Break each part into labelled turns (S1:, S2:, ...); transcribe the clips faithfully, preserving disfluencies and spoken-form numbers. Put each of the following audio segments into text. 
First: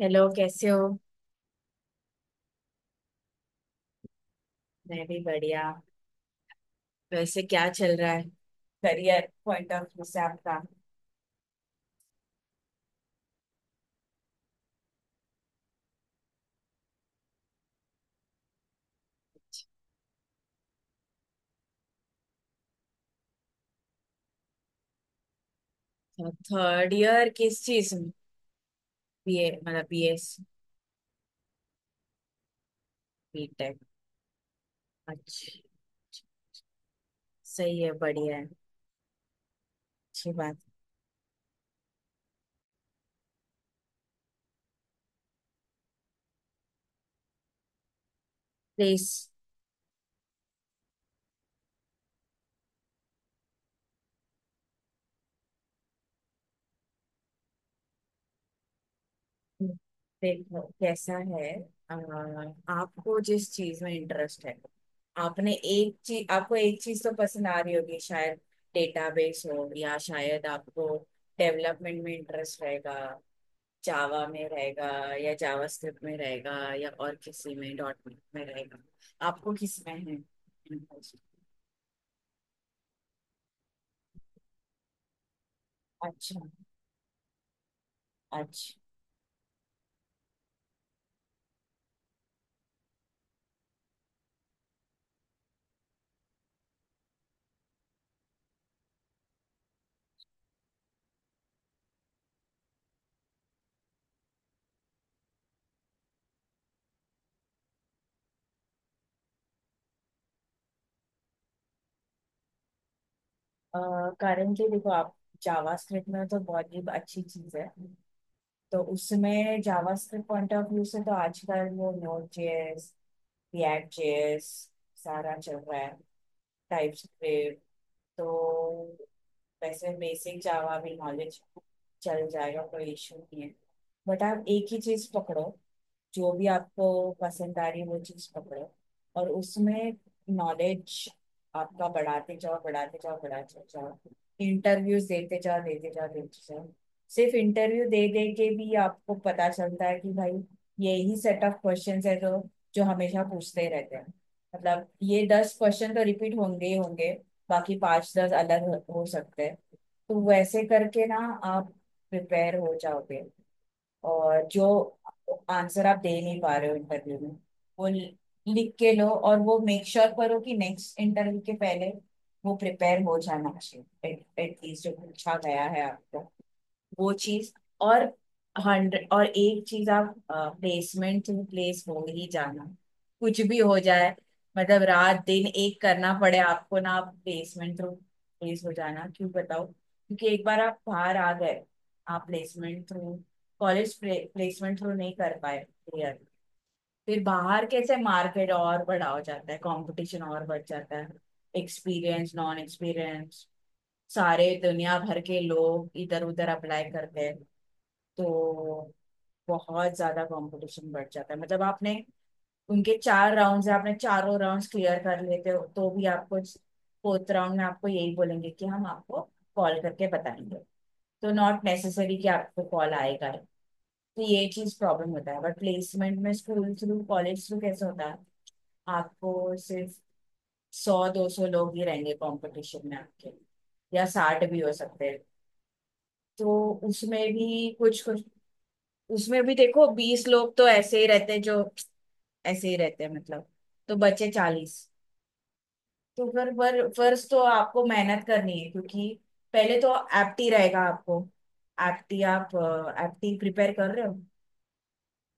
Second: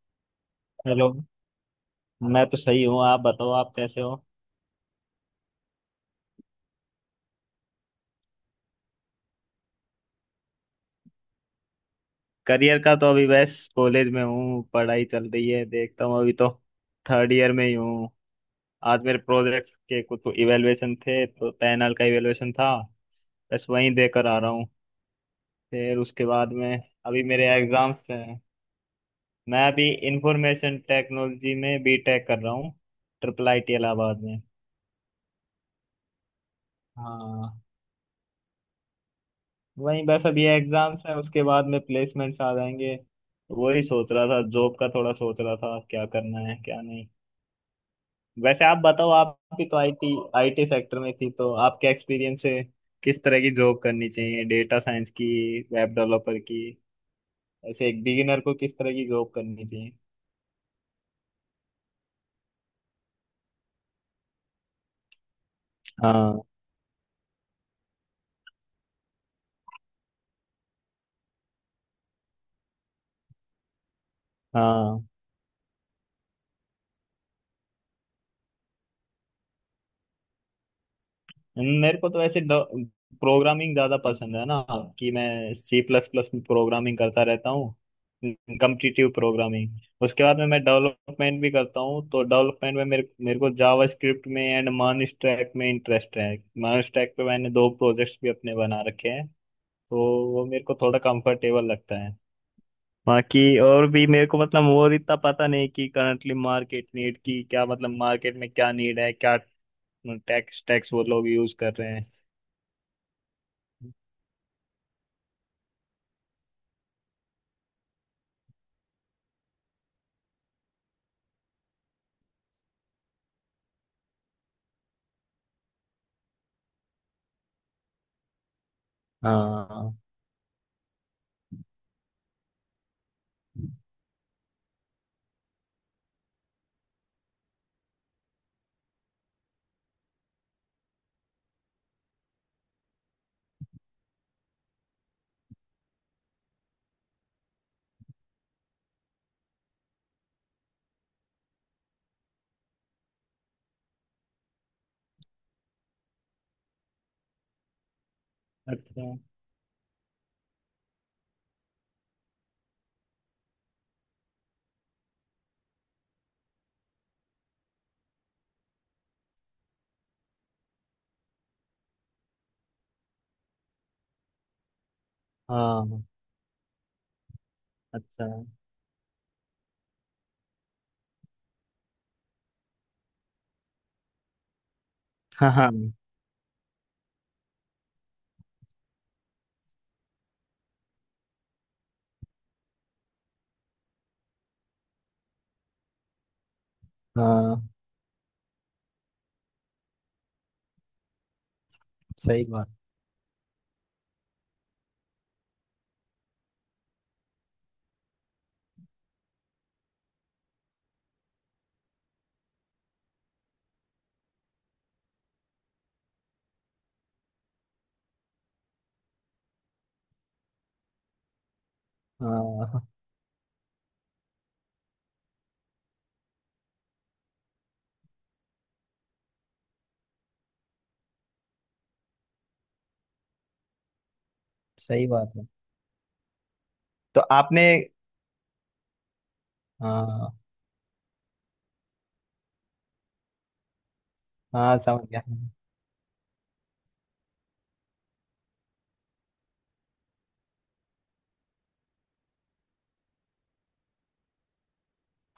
S1: Hello, कैसे हो।
S2: Hello. मैं तो सही हूँ, आप बताओ, आप कैसे हो?
S1: मैं भी बढ़िया। वैसे क्या चल रहा है करियर पॉइंट ऑफ व्यू से आपका?
S2: करियर का तो अभी बस कॉलेज में हूँ, पढ़ाई चल रही है, देखता हूँ अभी तो। थर्ड ईयर में ही हूँ। आज मेरे प्रोजेक्ट के कुछ इवेलुएशन थे, तो पैनल का इवेलुएशन था। बस वहीं देकर आ रहा हूँ। फिर उसके बाद में
S1: थर्ड
S2: अभी
S1: ईयर
S2: मेरे
S1: किस चीज
S2: एग्जाम्स
S1: में?
S2: हैं।
S1: बीए
S2: मैं अभी
S1: मतलब बीएस?
S2: इंफॉर्मेशन टेक्नोलॉजी में बीटेक कर रहा हूँ। ट्रिपल आईटी
S1: बीटेक,
S2: इलाहाबाद में।
S1: अच्छा।
S2: हाँ।
S1: सही है, बढ़िया है।
S2: वही बस
S1: अच्छी
S2: अभी
S1: बात।
S2: एग्जाम्स है, उसके बाद में प्लेसमेंट्स आ जाएंगे। वही सोच रहा था, जॉब का थोड़ा सोच रहा था, क्या करना है क्या नहीं। वैसे आप
S1: प्लीज।
S2: बताओ, आप भी तो आईटी आईटी सेक्टर में थी, तो आपके एक्सपीरियंस से किस तरह की जॉब करनी चाहिए, डेटा साइंस की, वेब डेवलपर की, ऐसे एक बिगिनर को किस तरह की जॉब करनी चाहिए?
S1: देखो कैसा है, अ, आपको जिस चीज में इंटरेस्ट है, आपने एक चीज,
S2: हाँ,
S1: आपको एक चीज तो पसंद आ रही होगी शायद। डेटाबेस हो, या शायद आपको डेवलपमेंट में इंटरेस्ट रहेगा, जावा में रहेगा,
S2: हाँ।
S1: या जावा स्क्रिप्ट में रहेगा, या और किसी में, डॉट नेट में रहेगा। आपको किस में है?
S2: मेरे को तो ऐसे प्रोग्रामिंग ज्यादा पसंद है ना, कि मैं सी प्लस प्लस
S1: अच्छा,
S2: में प्रोग्रामिंग करता रहता हूँ।
S1: अच्छा।
S2: Competitive programming. उसके बाद में मैं डेवलपमेंट भी करता हूँ, तो डेवलपमेंट में मेरे मेरे को जावा स्क्रिप्ट में एंड मान स्टैक में इंटरेस्ट है। मान स्टैक पे मैंने दो प्रोजेक्ट्स भी अपने बना रखे हैं। तो वो मेरे को थोड़ा कंफर्टेबल लगता है। बाकी और भी मेरे को मतलब और इतना पता नहीं कि करंटली मार्केट नीड की क्या, मतलब मार्केट में क्या नीड है, क्या टैक्स टैक्स वो लोग यूज कर रहे हैं।
S1: करेंटली देखो, आप जावा स्क्रिप्ट में तो बहुत ही अच्छी चीज है। तो उसमें JavaScript point of view से तो आजकल वो नोड जेएस, रिएक्ट जेएस सारा चल रहा है, टाइप स्क्रिप्ट। तो वैसे
S2: हाँ।
S1: बेसिक जावा भी नॉलेज चल जाएगा, कोई इशू नहीं है। बट आप एक ही चीज पकड़ो, जो भी आपको पसंद आ रही है वो चीज पकड़ो, और उसमें नॉलेज आपका बढ़ाते जाओ बढ़ाते जाओ बढ़ाते जाओ। इंटरव्यूज देते जाओ देते जाओ देते जाओ। सिर्फ इंटरव्यू दे दे के भी आपको पता चलता है कि भाई, यही सेट ऑफ क्वेश्चंस है जो जो हमेशा पूछते रहते हैं। मतलब ये दस क्वेश्चन तो रिपीट होंगे ही होंगे, बाकी पांच दस अलग हो
S2: अच्छा।
S1: हो सकते हैं। तो वैसे करके ना आप प्रिपेयर हो जाओगे। और जो आंसर आप दे नहीं पा रहे हो इंटरव्यू में, वो लि- लिख के लो, और वो मेक श्योर sure करो कि नेक्स्ट इंटरव्यू के पहले वो प्रिपेयर हो जाना चाहिए, एटलीस्ट जो पूछा गया है
S2: हाँ।
S1: आपको वो चीज। और
S2: अच्छा।
S1: हंड्रेड और एक चीज, आप प्लेसमेंट टू प्लेस हो ही जाना, कुछ भी हो जाए। मतलब रात दिन
S2: हाँ, हाँ।
S1: एक करना पड़े आपको ना, आप प्लेसमेंट थ्रू प्लेस हो जाना। क्यों बताओ? क्योंकि एक बार आप बाहर आ गए, आप placement through, college placement through नहीं कर पाए क्लियर, फिर
S2: हाँ,
S1: बाहर कैसे, मार्केट और बड़ा हो जाता है, कंपटीशन और बढ़ जाता है। एक्सपीरियंस,
S2: सही
S1: नॉन
S2: बात।
S1: एक्सपीरियंस, सारे दुनिया भर के लोग इधर उधर अप्लाई करते हैं। तो बहुत ज्यादा कंपटीशन बढ़ जाता है। मतलब आपने, उनके चार राउंड्स है, आपने चारों राउंड्स क्लियर कर लेते हो तो भी आपको फोर्थ राउंड में आपको यही बोलेंगे कि हम आपको कॉल करके बताएंगे। तो नॉट नेसेसरी कि आपको
S2: हाँ,
S1: कॉल आएगा ही। तो ये चीज प्रॉब्लम होता है। बट प्लेसमेंट में, स्कूल थ्रू, कॉलेज थ्रू कैसे होता है, आपको सिर्फ सौ दो सौ लोग ही रहेंगे कंपटीशन में आपके, या साठ भी हो सकते
S2: सही
S1: हैं।
S2: बात है।
S1: तो
S2: तो
S1: उसमें
S2: आपने,
S1: भी कुछ कुछ, उसमें भी देखो बीस
S2: हाँ,
S1: लोग तो ऐसे ही रहते हैं, जो ऐसे ही रहते हैं मतलब, तो बचे
S2: हाँ,
S1: चालीस।
S2: समझ गया।
S1: तो फिर पर फर्स्ट तो आपको मेहनत करनी है क्योंकि पहले तो एप्टी रहेगा आपको। एप्टी आप, एप्टी प्रिपेयर कर रहे हो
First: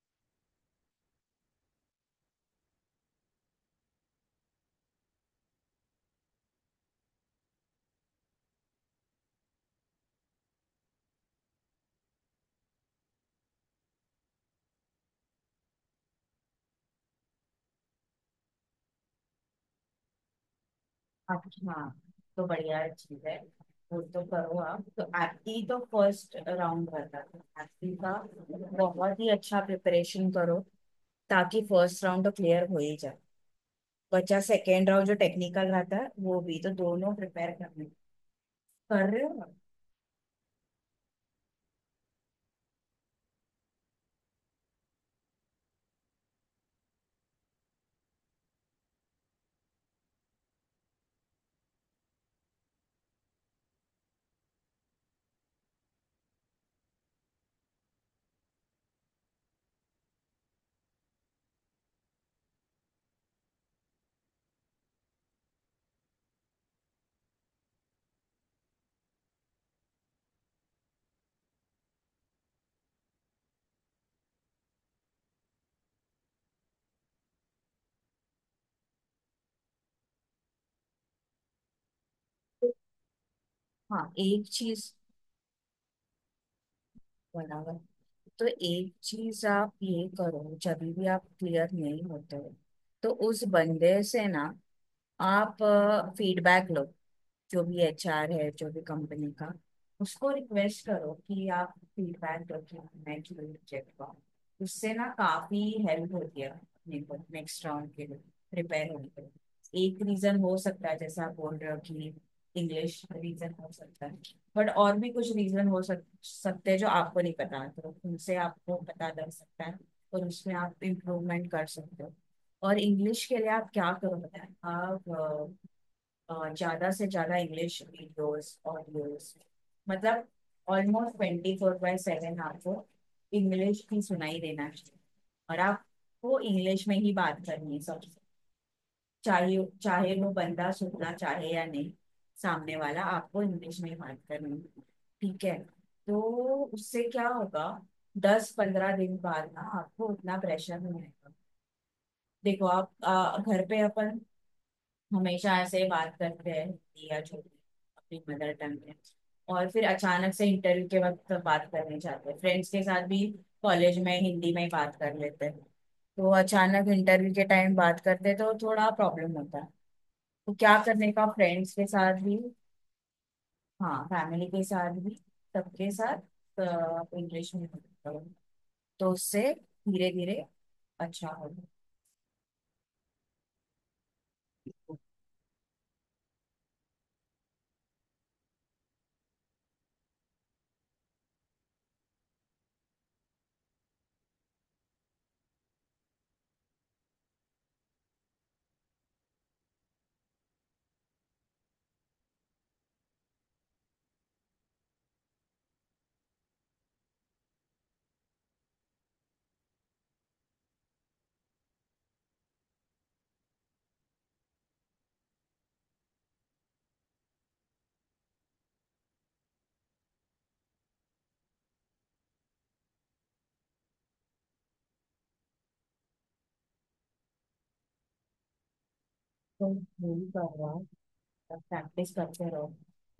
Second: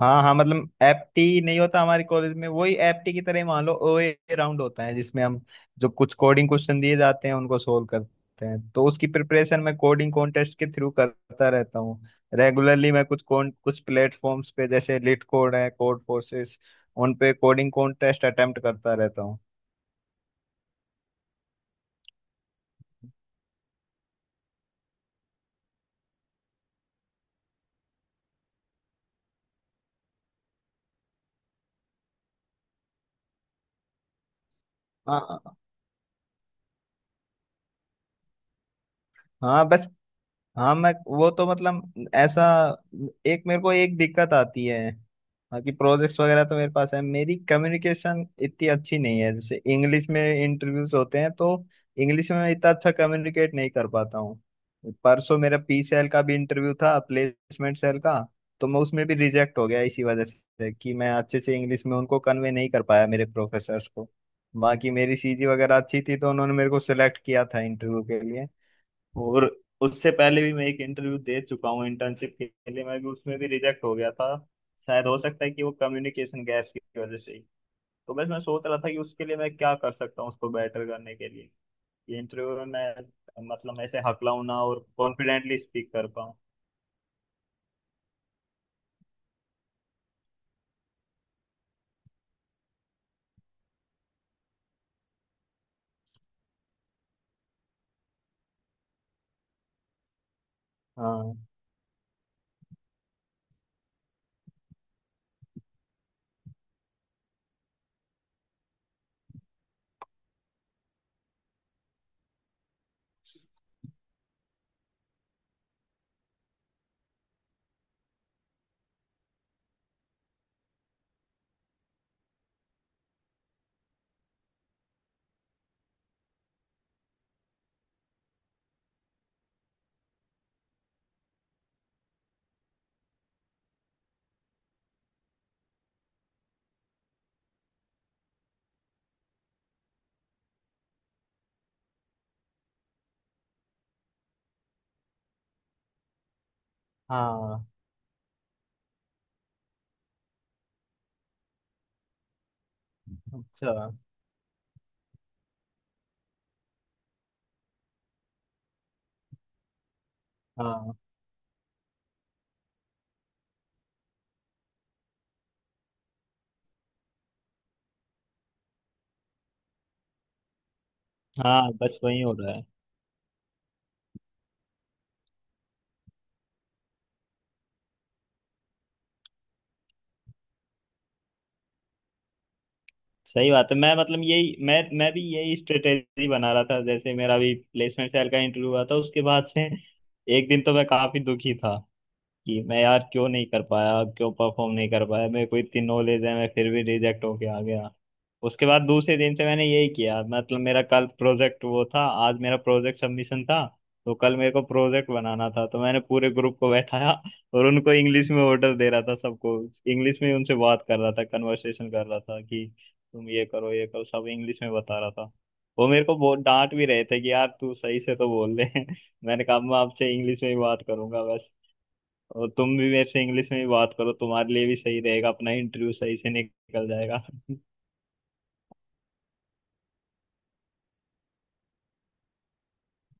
S2: हाँ, हाँ, मतलब एप्टी नहीं होता हमारे कॉलेज में, वही एप्टी की तरह ही मान लो, ओए राउंड होता है जिसमें हम जो कुछ कोडिंग क्वेश्चन दिए जाते हैं उनको सोल्व करते हैं, तो उसकी प्रिपरेशन मैं कोडिंग कॉन्टेस्ट के थ्रू करता रहता हूँ। रेगुलरली मैं कुछ कौन कुछ प्लेटफॉर्म्स पे, जैसे लिट कोड है, कोड फोर्सेस, उन पे कोडिंग कॉन्टेस्ट अटेम्प्ट करता रहता हूँ।
S1: आप? हाँ, तो बढ़िया चीज है, वो तो करो। आप तो एप्टी तो फर्स्ट राउंड रहता है एप्टी का, बहुत ही अच्छा प्रिपरेशन करो ताकि फर्स्ट राउंड तो क्लियर हो ही जाए। बचा सेकेंड राउंड, जो
S2: हाँ,
S1: टेक्निकल रहता है, वो भी तो दोनों प्रिपेयर करने कर रहे हो आप?
S2: हाँ, बस। हाँ, मैं वो तो मतलब ऐसा, एक मेरे को एक दिक्कत आती है। बाकी प्रोजेक्ट्स वगैरह तो मेरे पास है, मेरी कम्युनिकेशन इतनी अच्छी नहीं है, जैसे इंग्लिश में इंटरव्यूज होते हैं, तो इंग्लिश में मैं इतना अच्छा कम्युनिकेट नहीं कर पाता हूँ। परसों मेरा पी सेल का भी इंटरव्यू था, प्लेसमेंट सेल का। तो मैं उसमें भी रिजेक्ट हो गया, इसी वजह से कि मैं अच्छे से इंग्लिश में उनको कन्वे नहीं कर पाया, मेरे प्रोफेसर्स को। बाकी मेरी सीजी वगैरह अच्छी थी, तो उन्होंने मेरे को सिलेक्ट किया था इंटरव्यू के लिए। और उससे पहले भी मैं एक इंटरव्यू दे चुका हूँ इंटर्नशिप के लिए, मैं भी उसमें भी रिजेक्ट हो गया था। शायद हो सकता है कि वो कम्युनिकेशन गैप्स की वजह से ही। तो बस मैं सोच रहा था कि उसके लिए मैं क्या कर सकता हूँ, उसको बेटर करने के लिए, ये इंटरव्यू में मैं मतलब ऐसे
S1: हाँ,
S2: हकलाऊँ
S1: एक
S2: ना, और
S1: चीज,
S2: कॉन्फिडेंटली स्पीक कर पाऊँ।
S1: बराबर। तो एक चीज आप ये करो, जब भी आप क्लियर नहीं होते हो, तो उस बंदे से ना आप फीडबैक लो, जो भी एचआर है, जो भी कंपनी का, उसको रिक्वेस्ट करो
S2: हाँ,
S1: कि आप फीडबैक दो कि मैं क्यों रिजेक्ट हुआ। उससे ना काफी हेल्प होती है अपने को नेक्स्ट राउंड के लिए प्रिपेयर होने के लिए। एक रीजन हो सकता है जैसा आप बोल रहे हो कि इंग्लिश रीजन हो सकता है, बट और भी कुछ रीजन हो सक, सकते हैं जो आपको नहीं पता, तो उनसे आपको पता लग सकता है और उसमें आप इम्प्रूवमेंट कर सकते हो। और इंग्लिश के लिए आप क्या करो बताएं आप, ज़्यादा से ज़्यादा इंग्लिश वीडियोस, ऑडियोस, मतलब almost twenty four by seven आपको इंग्लिश ही सुनाई देना चाहिए। और आपको इंग्लिश में ही बात करनी है सबसे, चाहे चाहे वो बंदा सुनना चाहे या नहीं, सामने वाला, आपको इंग्लिश में ही बात करनी है, ठीक है? तो उससे क्या
S2: हाँ।
S1: होगा, दस पंद्रह दिन बाद ना आपको उतना प्रेशर नहीं रहेगा। देखो आप, आ, घर
S2: अच्छा।
S1: पे अपन हमेशा ऐसे बात करते हैं हिंदी या जो भी अपनी मदर टंग है, और फिर अचानक से इंटरव्यू
S2: हाँ,
S1: के वक्त बात करने जाते हैं, फ्रेंड्स के साथ भी कॉलेज में हिंदी में ही बात कर लेते हैं, तो अचानक इंटरव्यू के टाइम बात करते हैं तो थोड़ा प्रॉब्लम होता है। तो क्या करने का,
S2: हाँ,
S1: फ्रेंड्स के
S2: बस वही
S1: साथ
S2: हो
S1: भी,
S2: रहा है।
S1: हाँ, फैमिली के साथ भी, सबके साथ इंग्लिश में बात करो। तो उससे धीरे धीरे अच्छा होगा।
S2: सही बात है, मैं मतलब यही मैं मैं भी यही स्ट्रेटेजी बना रहा था, जैसे मेरा भी प्लेसमेंट सेल का इंटरव्यू हुआ था उसके बाद से। एक दिन तो मैं काफी दुखी था कि मैं यार क्यों नहीं कर पाया, क्यों परफॉर्म नहीं कर पाया, मेरे को इतनी नॉलेज है मैं फिर भी रिजेक्ट होके आ गया। उसके बाद दूसरे दिन से मैंने यही किया, मतलब मेरा कल प्रोजेक्ट वो था, आज मेरा प्रोजेक्ट सबमिशन था, तो कल मेरे को प्रोजेक्ट बनाना था, तो मैंने पूरे ग्रुप को बैठाया और उनको इंग्लिश में ऑर्डर दे रहा था सबको, इंग्लिश में उनसे बात कर रहा था, कन्वर्सेशन कर रहा था कि तुम ये करो ये करो सब इंग्लिश में बता रहा था। वो मेरे को बहुत डांट भी रहे थे कि यार तू सही से तो बोल ले। मैंने कहा मैं आपसे इंग्लिश में ही बात करूंगा बस, और तुम भी मेरे से इंग्लिश में ही बात करो, तुम्हारे लिए भी सही रहेगा, अपना इंटरव्यू सही से निकल जाएगा।
S1: तो यही कर रहा हूँ, प्रैक्टिस करते रहो,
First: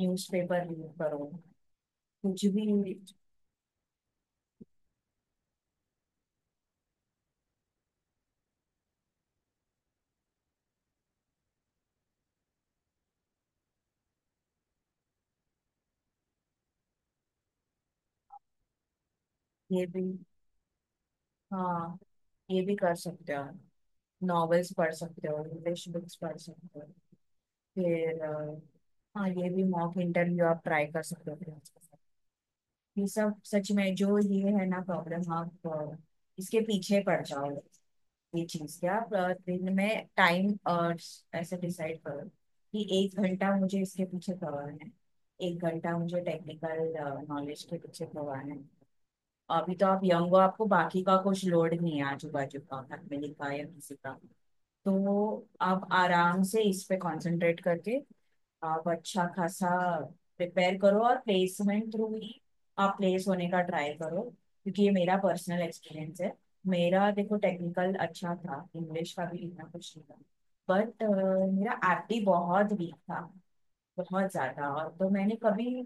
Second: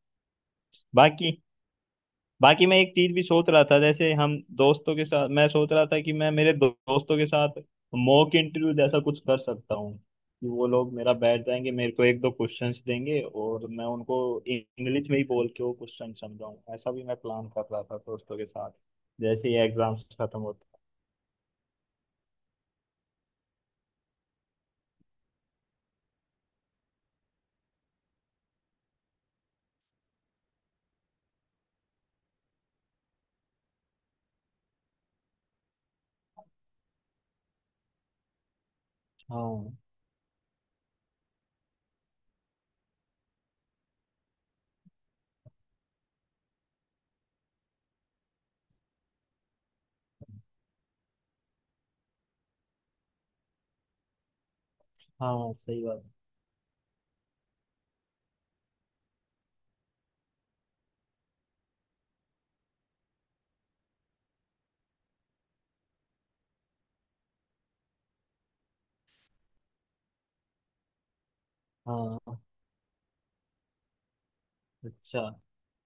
S1: न्यूज़पेपर रीड करो,
S2: बाकी
S1: कुछ भी।
S2: बाकी मैं एक चीज भी सोच रहा था, जैसे हम दोस्तों के साथ मैं सोच रहा था कि मैं मेरे दो, दोस्तों के साथ मॉक इंटरव्यू जैसा कुछ कर सकता हूँ, कि वो लोग मेरा बैठ जाएंगे, मेरे को एक दो क्वेश्चंस देंगे और मैं उनको इंग्लिश में ही बोल के वो क्वेश्चन समझाऊँ। ऐसा भी मैं प्लान कर रहा था दोस्तों के साथ, जैसे ही
S1: ये भी,
S2: एग्जाम्स खत्म होते।
S1: हाँ, ये भी कर सकते हो, नॉवेल्स पढ़ सकते हो, इंग्लिश बुक्स पढ़ सकते हो। फिर अ, हाँ, ये भी मॉक इंटरव्यू आप ट्राई कर सकते हो friends के साथ। ये सब सच में जो ये है ना प्रॉब्लम, आप अ, इसके पीछे पड़ जाओ। ये चीज, क्या आप अ, दिन
S2: हाँ,
S1: में टाइम ऐसे डिसाइड करो कि एक घंटा मुझे इसके पीछे करवाना है, एक घंटा मुझे टेक्निकल नॉलेज के पीछे करवाना है। अभी तो आप यंग हो, आपको बाकी का कुछ लोड नहीं है, आजू बाजू का, फैमिली का, या किसी का। तो
S2: हाँ, सही
S1: आप
S2: बात।
S1: आराम से इस पे कंसंट्रेट करके आप अच्छा खासा प्रिपेयर करो, और प्लेसमेंट थ्रू ही आप प्लेस होने का ट्राई करो, क्योंकि ये मेरा पर्सनल एक्सपीरियंस है। मेरा देखो टेक्निकल अच्छा था, इंग्लिश का भी इतना कुछ नहीं था, बट मेरा एप्टी
S2: हाँ।
S1: बहुत वीक था, बहुत ज्यादा। और तो
S2: अच्छा।
S1: मैंने कभी,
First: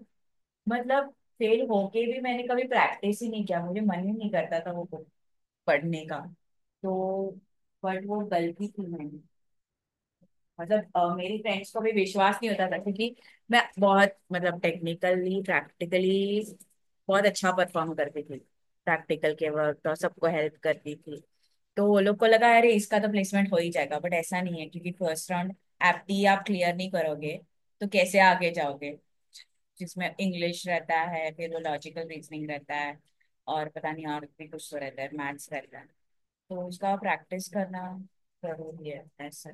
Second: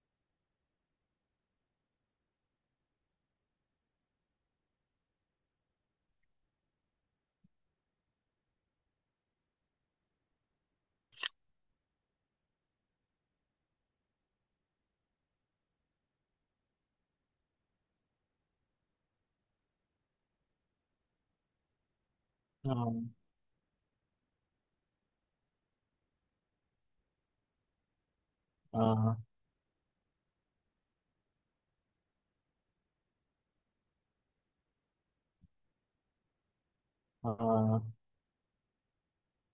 S1: मतलब फेल होके भी मैंने कभी प्रैक्टिस ही नहीं किया, मुझे मन ही नहीं करता था वो बुक पढ़ने का। तो बट वो गलती थी मैंने। मतलब अ, मेरी फ्रेंड्स को भी विश्वास नहीं होता था क्योंकि मैं बहुत, मतलब टेक्निकली, प्रैक्टिकली बहुत अच्छा परफॉर्म करती थी, प्रैक्टिकल के वर्क और सबको हेल्प करती थी। तो वो लोग को लगा अरे इसका
S2: हाँ,
S1: तो प्लेसमेंट हो ही जाएगा, बट ऐसा नहीं है क्योंकि फर्स्ट राउंड एप्टी आप क्लियर नहीं करोगे तो कैसे आगे जाओगे,
S2: हाँ,
S1: जिसमें इंग्लिश रहता है, फिर वो लॉजिकल रीजनिंग रहता है, और पता नहीं और भी कुछ तो रहता है, मैथ्स रहता है। तो उसका प्रैक्टिस
S2: हाँ,
S1: करना जरूरी है, ऐसा।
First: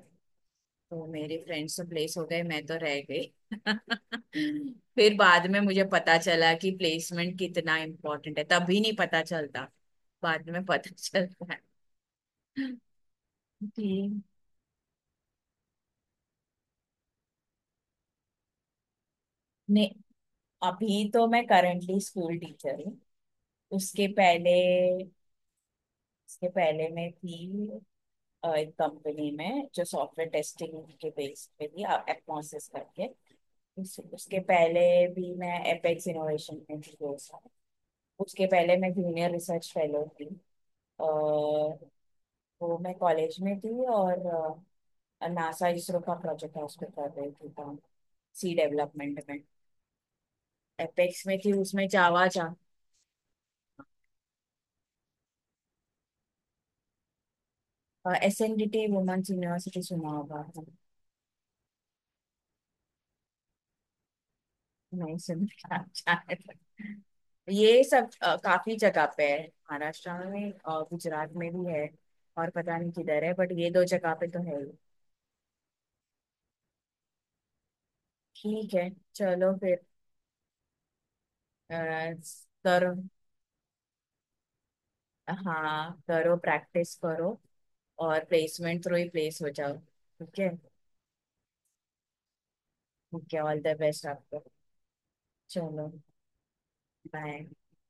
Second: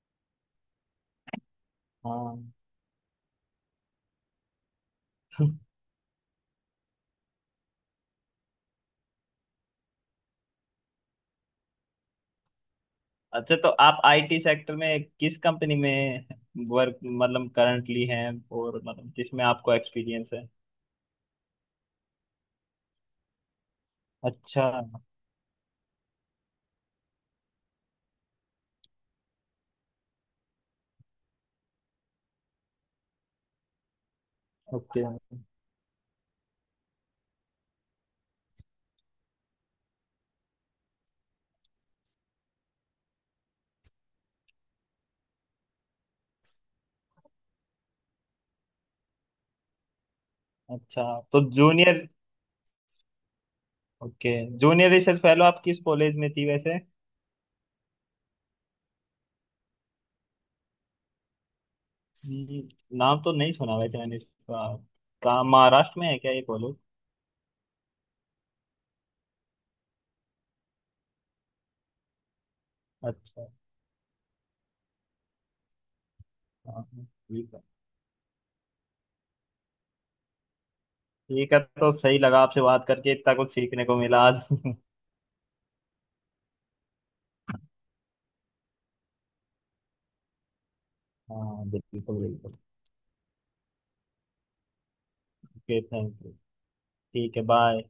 S1: तो मेरे फ्रेंड्स तो प्लेस हो
S2: हाँ।
S1: गए, मैं तो रह गई। फिर बाद में मुझे पता चला कि प्लेसमेंट कितना इम्पोर्टेंट है, तभी नहीं पता चलता, बाद में पता चलता है।
S2: अच्छा, तो आप
S1: कि
S2: आईटी सेक्टर में किस कंपनी में वर्क मतलब करंटली हैं, और मतलब जिसमें आपको
S1: नहीं,
S2: एक्सपीरियंस है?
S1: अभी तो मैं करंटली स्कूल टीचर हूँ। उसके पहले,
S2: अच्छा।
S1: उसके पहले मैं थी अ, एक कंपनी में जो सॉफ्टवेयर टेस्टिंग के बेस पे थी, एटमॉसिस करके। उस, उसके पहले
S2: ओके।
S1: भी मैं एपेक्स इनोवेशन में थी दो साल। उसके पहले मैं जूनियर रिसर्च फेलो थी, अ, वो मैं कॉलेज में थी, और नासा इसरो का प्रोजेक्ट है उस पर कर रही थी काम, सी डेवलपमेंट में।
S2: अच्छा।
S1: एपेक्स में
S2: तो
S1: थी उसमें
S2: जूनियर,
S1: जावा जा।
S2: ओके। जूनियर रिसर्च फेलो आप किस कॉलेज में थी वैसे?
S1: S N D T women's university सुना होगा?
S2: हम्म। नाम तो नहीं सुना वैसे मैंने इसका।
S1: नहीं
S2: कहाँ,
S1: सुन
S2: महाराष्ट्र में है क्या ये कॉलेज?
S1: ये सब अ, काफी जगह पे है, महाराष्ट्र में, और गुजरात में भी है, और पता नहीं किधर है,
S2: अच्छा।
S1: बट ये दो जगह पे तो है ही।
S2: हाँ, ठीक है।
S1: ठीक है, चलो फिर।
S2: ठीक है, तो
S1: अ,
S2: सही लगा आपसे बात
S1: करो,
S2: करके, इतना कुछ सीखने को मिला आज।
S1: हाँ करो, प्रैक्टिस करो, और प्लेसमेंट थ्रू ही प्लेस हो जाओ, ठीक है।
S2: हाँ बिल्कुल, बिल्कुल।
S1: ठीक है, ऑल द बेस्ट आपको,
S2: ओके,
S1: चलो,
S2: थैंक यू। ठीक है,
S1: बाय।
S2: बाय।